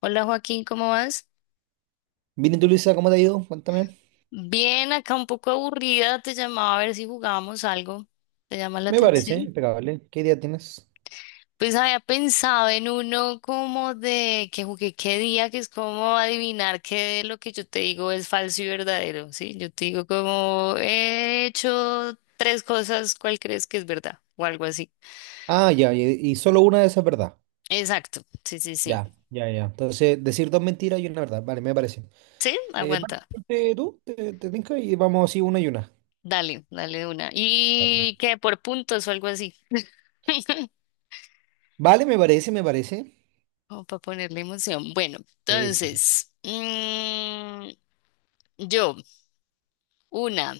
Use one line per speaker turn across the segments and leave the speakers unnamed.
Hola Joaquín, ¿cómo vas?
Bien, ¿y tú, Luisa, cómo te ha ido? Cuéntame.
Bien, acá un poco aburrida, te llamaba a ver si jugábamos algo. ¿Te llama la
Me parece
atención?
impecable. ¿Qué idea tienes?
Pues había pensado en uno como de que jugué qué día, que es como adivinar qué de lo que yo te digo es falso y verdadero, ¿sí? Yo te digo como he hecho tres cosas, ¿cuál crees que es verdad? O algo así.
Ah, ya, y solo una de esas es verdad.
Exacto, sí, sí, sí.
Ya, ya, ya. Entonces, decir dos mentiras y una verdad. Vale, me parece.
Sí,
Vale,
aguanta.
ponte tú, te tinca y vamos así una y una.
Dale, dale de una. ¿Y
Perfecto.
qué? ¿Por puntos o algo así?
Vale, me parece, me parece.
Como para ponerle emoción. Bueno,
Sí, sí, sí.
entonces, yo, una,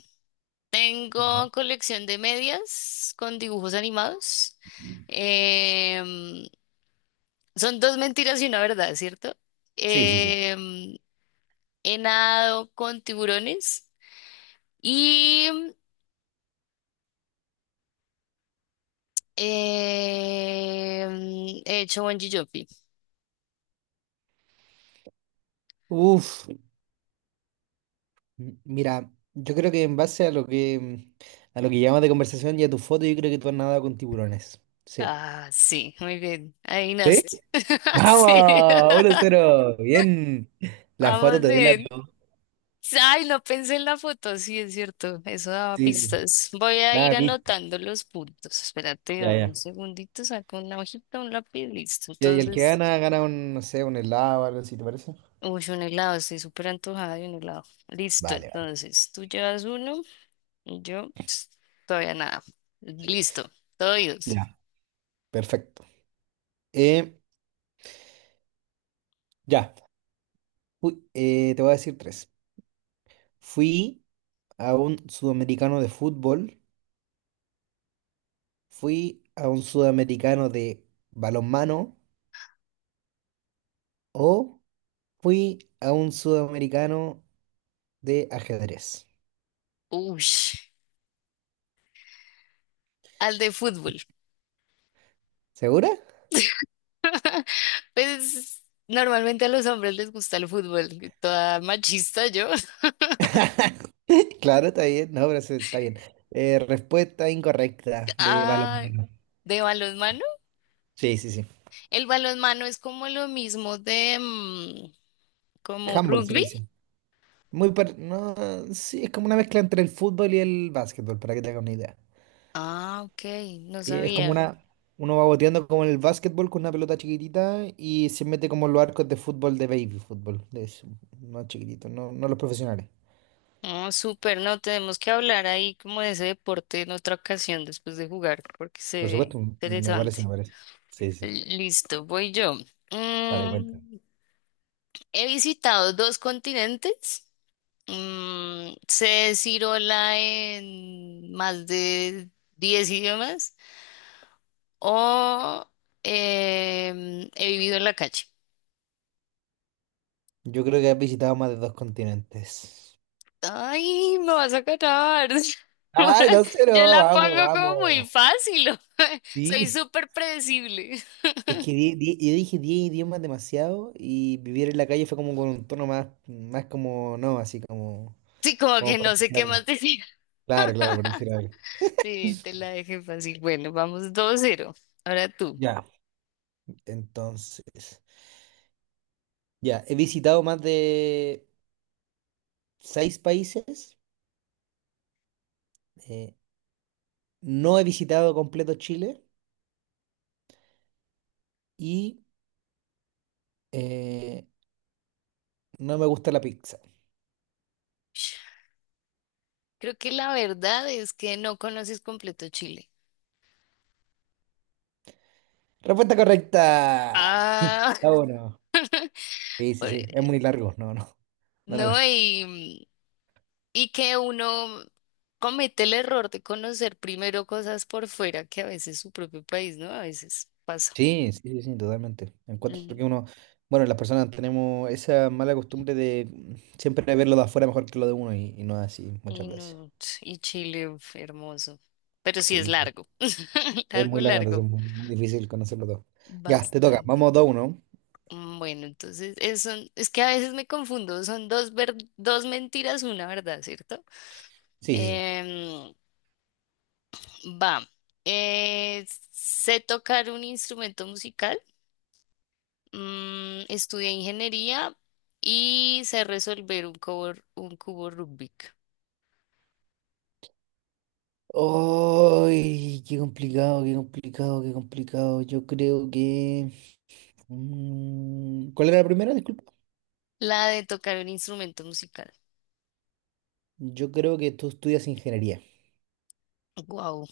Ya.
tengo colección de medias con dibujos animados. Em, Son dos mentiras y una verdad, ¿cierto?
Sí, sí, sí.
Em, He nadado con tiburones y he hecho bungee jumping.
Uf, mira, yo creo que en base a lo que llamas de conversación y a tu foto, yo creo que tú has nadado con tiburones. Sí.
Ah, sí, muy bien. Ahí nace.
¿Sí?
Sí.
¡Vamos! Uno cero. Bien. La foto
Vamos
te
bien.
delato.
Ay, no pensé en la foto, sí, es cierto, eso daba
Sí, sí.
pistas. Voy a
Nada,
ir
de pistas.
anotando los puntos. Espérate,
Ya,
dame un
ya.
segundito, saco una hojita, un lápiz, listo.
Y el que
Entonces,
gana, gana un, no sé, un helado o algo así, ¿te parece?
uy, un helado, estoy súper antojada de un helado. Listo,
Vale, vale.
entonces, tú llevas uno y yo ps, todavía nada. Listo, todo oídos.
Ya. Perfecto. Eh, ya. Te voy a decir tres. Fui a un sudamericano de fútbol, fui a un sudamericano de balonmano o fui a un sudamericano de ajedrez.
Uy, al de fútbol.
¿Segura?
Pues normalmente a los hombres les gusta el fútbol, toda machista yo.
Claro, está bien. No, pero eso está bien. Respuesta incorrecta, de
Ah,
balonmano.
de balonmano.
Sí, sí, sí.
El balonmano es como lo mismo de como
Handball se le
rugby.
dice. No, sí, es como una mezcla entre el fútbol y el básquetbol, para que te hagas una idea.
Ah, ok, no
Y es como
sabía.
una, uno va boteando como en el básquetbol con una pelota chiquitita y se mete como en los arcos de fútbol de baby fútbol, de eso, no chiquitito no, no los profesionales.
Oh, súper, no, tenemos que hablar ahí como de ese deporte en otra ocasión después de jugar, porque se
Por
ve
supuesto, me parece,
interesante.
me parece. Sí, sí,
Listo, voy yo.
dale cuenta.
Mm, He visitado dos continentes. Sé decir hola en más de 10 idiomas o he vivido en la calle.
Yo creo que has visitado más de dos continentes.
Ay, me vas a catar.
Ay, no sé,
Yo
no,
la
vamos,
pongo como muy
vamos.
fácil. Soy
Sí.
súper predecible.
Es que yo dije 10 idiomas demasiado y vivir en la calle fue como con un tono más, más como, no, así como,
Sí, como
como
que
por
no sé
decir
qué
algo.
más decir.
Claro, claro, por decir algo.
Sí, te la dejé fácil. Bueno, vamos 2-0. Ahora tú.
Ya, entonces, ya, he visitado más de seis países, eh, no he visitado completo Chile y eh, no me gusta la pizza.
Creo que la verdad es que no conoces completo Chile.
Respuesta correcta.
Ah,
Ah, bueno. Sí, sí, sí, es muy largo, no, no, no la.
no, y que uno comete el error de conocer primero cosas por fuera que a veces su propio país, ¿no? A veces pasa.
Sí, sí, sí, sí, totalmente. Encuentro que uno, bueno, las personas tenemos esa mala costumbre de siempre ver lo de afuera mejor que lo de uno y no es así muchas
Y,
veces.
no- y Chile, uf, hermoso. Pero sí es
Sí, pues,
largo.
es
Largo,
muy largo, entonces
largo.
es muy, muy difícil conocerlo todo. Ya, te toca,
Bastante.
vamos dos uno.
Bueno, entonces es que a veces me confundo. Son dos mentiras, una verdad, ¿cierto?
Sí, sí, sí.
Em, Va. Eh, Sé tocar un instrumento musical. Estudié ingeniería y sé resolver un cubo Rubik.
¡Ay! Qué complicado, qué complicado, qué complicado. Yo creo que... mm, ¿cuál era la primera? Disculpa.
La de tocar un instrumento musical.
Yo creo que tú estudias ingeniería.
Wow,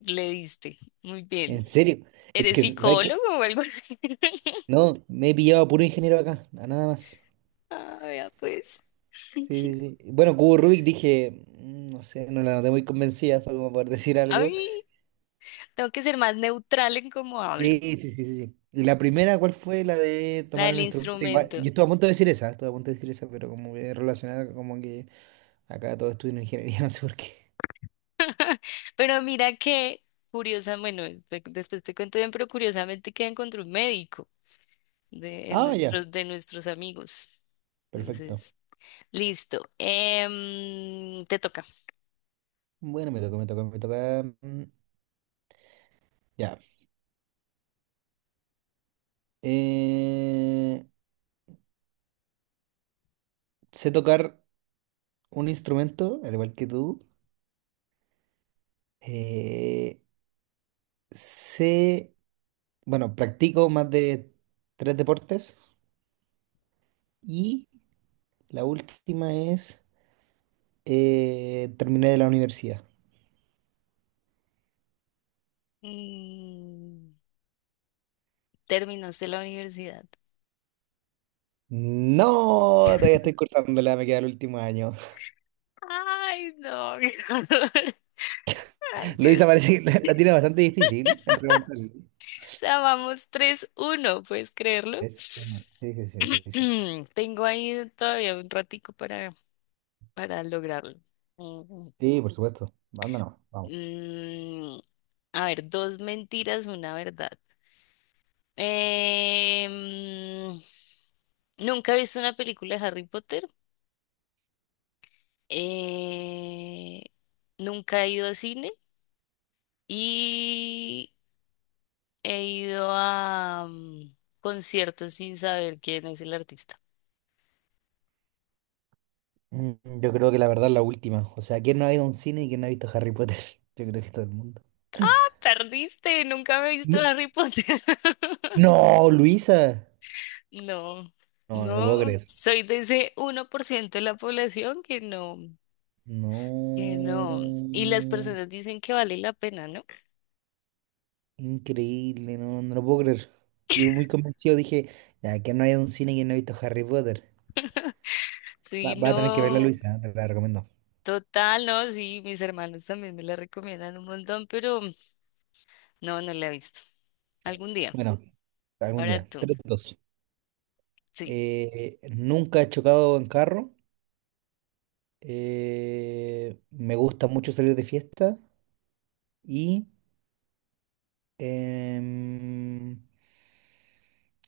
le diste. Muy bien.
¿En serio? Es
¿Eres
que, ¿sabes qué?
psicólogo o algo así?
No, me he pillado a puro ingeniero acá, a nada más.
Ah, vea, pues.
Sí, sí, sí. Bueno, Cubo Rubik dije, mm, no sé, no la noté muy convencida, fue como por decir algo.
Ay, tengo que ser más neutral en cómo
Sí,
hablo,
sí, sí, sí, sí. Y la primera, ¿cuál fue la de
la
tomar
del
un instrumento? Igual,
instrumento.
yo estuve a punto de decir esa, estuve a punto de decir esa, pero como que relacionada, como que acá todos estudian ingeniería, no sé por qué.
Pero mira que, curiosa, bueno, después te cuento bien, pero curiosamente que encontré un médico de, en
Ah, ya,
nuestros, de nuestros amigos.
perfecto.
Entonces, listo. Te toca.
Bueno, me toca, me toca, me toca. Mm, ya. Eh, sé tocar un instrumento, al igual que tú. Eh, sé, bueno, practico más de tres deportes. Y la última es, terminé de la universidad.
Mm, Terminaste la universidad.
No, todavía estoy cursándola, me queda el último año.
Ay, no. Ay,
Luisa
Dios.
parece que la tiene bastante difícil en remontar.
Sea, vamos 3-1, ¿puedes creerlo?
Es- Sí, sí, sí, sí, sí. Sí.
Tengo ahí todavía un ratico para lograrlo. Mm,
Sí, por supuesto. Anda nomás, vamos.
mm, a ver, dos mentiras, una verdad. Em, Nunca he visto una película de Harry Potter. Eh, Nunca he ido a cine y he ido a conciertos sin saber quién es el artista.
Mm, yo creo que la verdad es la última. O sea, ¿quién no ha ido a un cine y quién no ha visto Harry Potter? Yo creo que todo el mundo.
Tardiste, nunca me he visto
No,
Harry Potter.
no, Luisa.
No,
No, no te puedo
no,
creer.
soy de ese 1% de la población que no, que no. Y las
No.
personas dicen que vale la pena, ¿no?
Increíble, no, no lo puedo creer. Yo muy convencido dije, ya que no hay un cine que no ha visto Harry Potter. Va,
Sí,
va a tener que verla,
no,
Luisa, ¿eh? Te la recomiendo.
total, no, sí, mis hermanos también me la recomiendan un montón, pero no, no la he visto. Algún día,
Bueno, algún
ahora
día.
tú,
Tres dos.
sí,
Nunca he chocado en carro. Me gusta mucho salir de fiesta. Y em,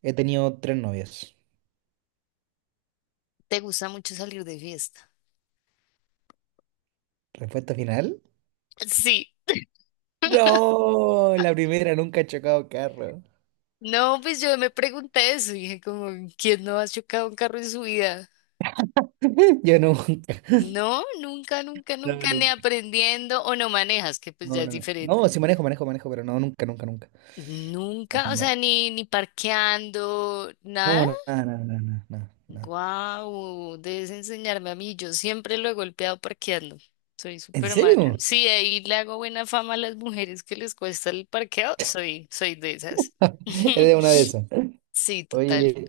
he tenido tres novias.
¿te gusta mucho salir de fiesta?
Respuesta final.
Sí,
No, la primera, nunca he chocado en carro.
no, pues yo me pregunté eso, y dije como, ¿quién no ha chocado un carro en su vida?
Yo nunca.
No, nunca, nunca,
No,
nunca, ni
nunca.
aprendiendo o no manejas, que pues ya
No,
es
no, no.
diferente.
No, sí manejo, manejo, manejo, pero no, nunca, nunca, nunca. No,
Nunca, o sea, ni parqueando, nada.
no, no, nada, nada, nada, nada, nada.
Guau, debes enseñarme a mí. Yo siempre lo he golpeado parqueando. Soy
¿En
súper mala.
serio?
Sí, ahí le hago buena fama a las mujeres que les cuesta el parqueo. Soy de esas.
Eres una de esas.
Sí, total.
Oye,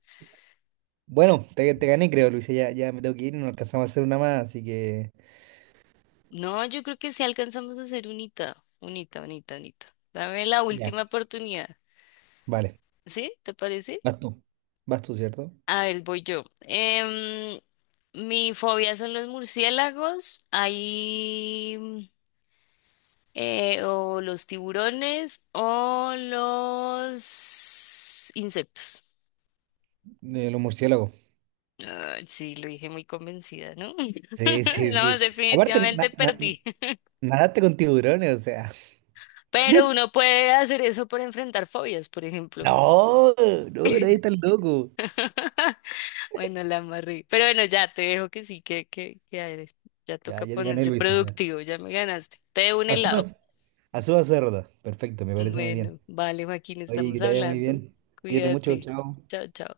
bueno, te gané, creo, Luisa. Ya, ya me tengo que ir, no alcanzamos a hacer una más, así que.
No, yo creo que sí alcanzamos a ser unita, unita, unita, unita. Dame la
Ya.
última oportunidad.
Vale,
¿Sí? ¿Te parece?
vas tú. Vas tú, ¿cierto?
A ver, voy yo. Mi fobia son los murciélagos, ahí o los tiburones o los insectos.
De los murciélagos.
Ay, sí, lo dije muy convencida, ¿no?
Sí, sí,
No,
sí. Aparte,
definitivamente perdí.
nadaste con tiburones, o sea.
Pero uno puede hacer eso por enfrentar fobias, por ejemplo.
No, no, nadie tan loco.
Bueno, la amarré. Pero bueno, ya te dejo que sí, que eres. Ya
Ya,
toca
ya te gané,
ponerse
Luisa. Ya.
productivo, ya me ganaste. Te debo un helado.
Asumas. Asumas, cerda. Perfecto, me parece muy bien.
Bueno, vale, Joaquín,
Oye,
estamos
que te vaya muy
hablando.
bien. Cuídate mucho,
Cuídate.
chao.
Chao, chao.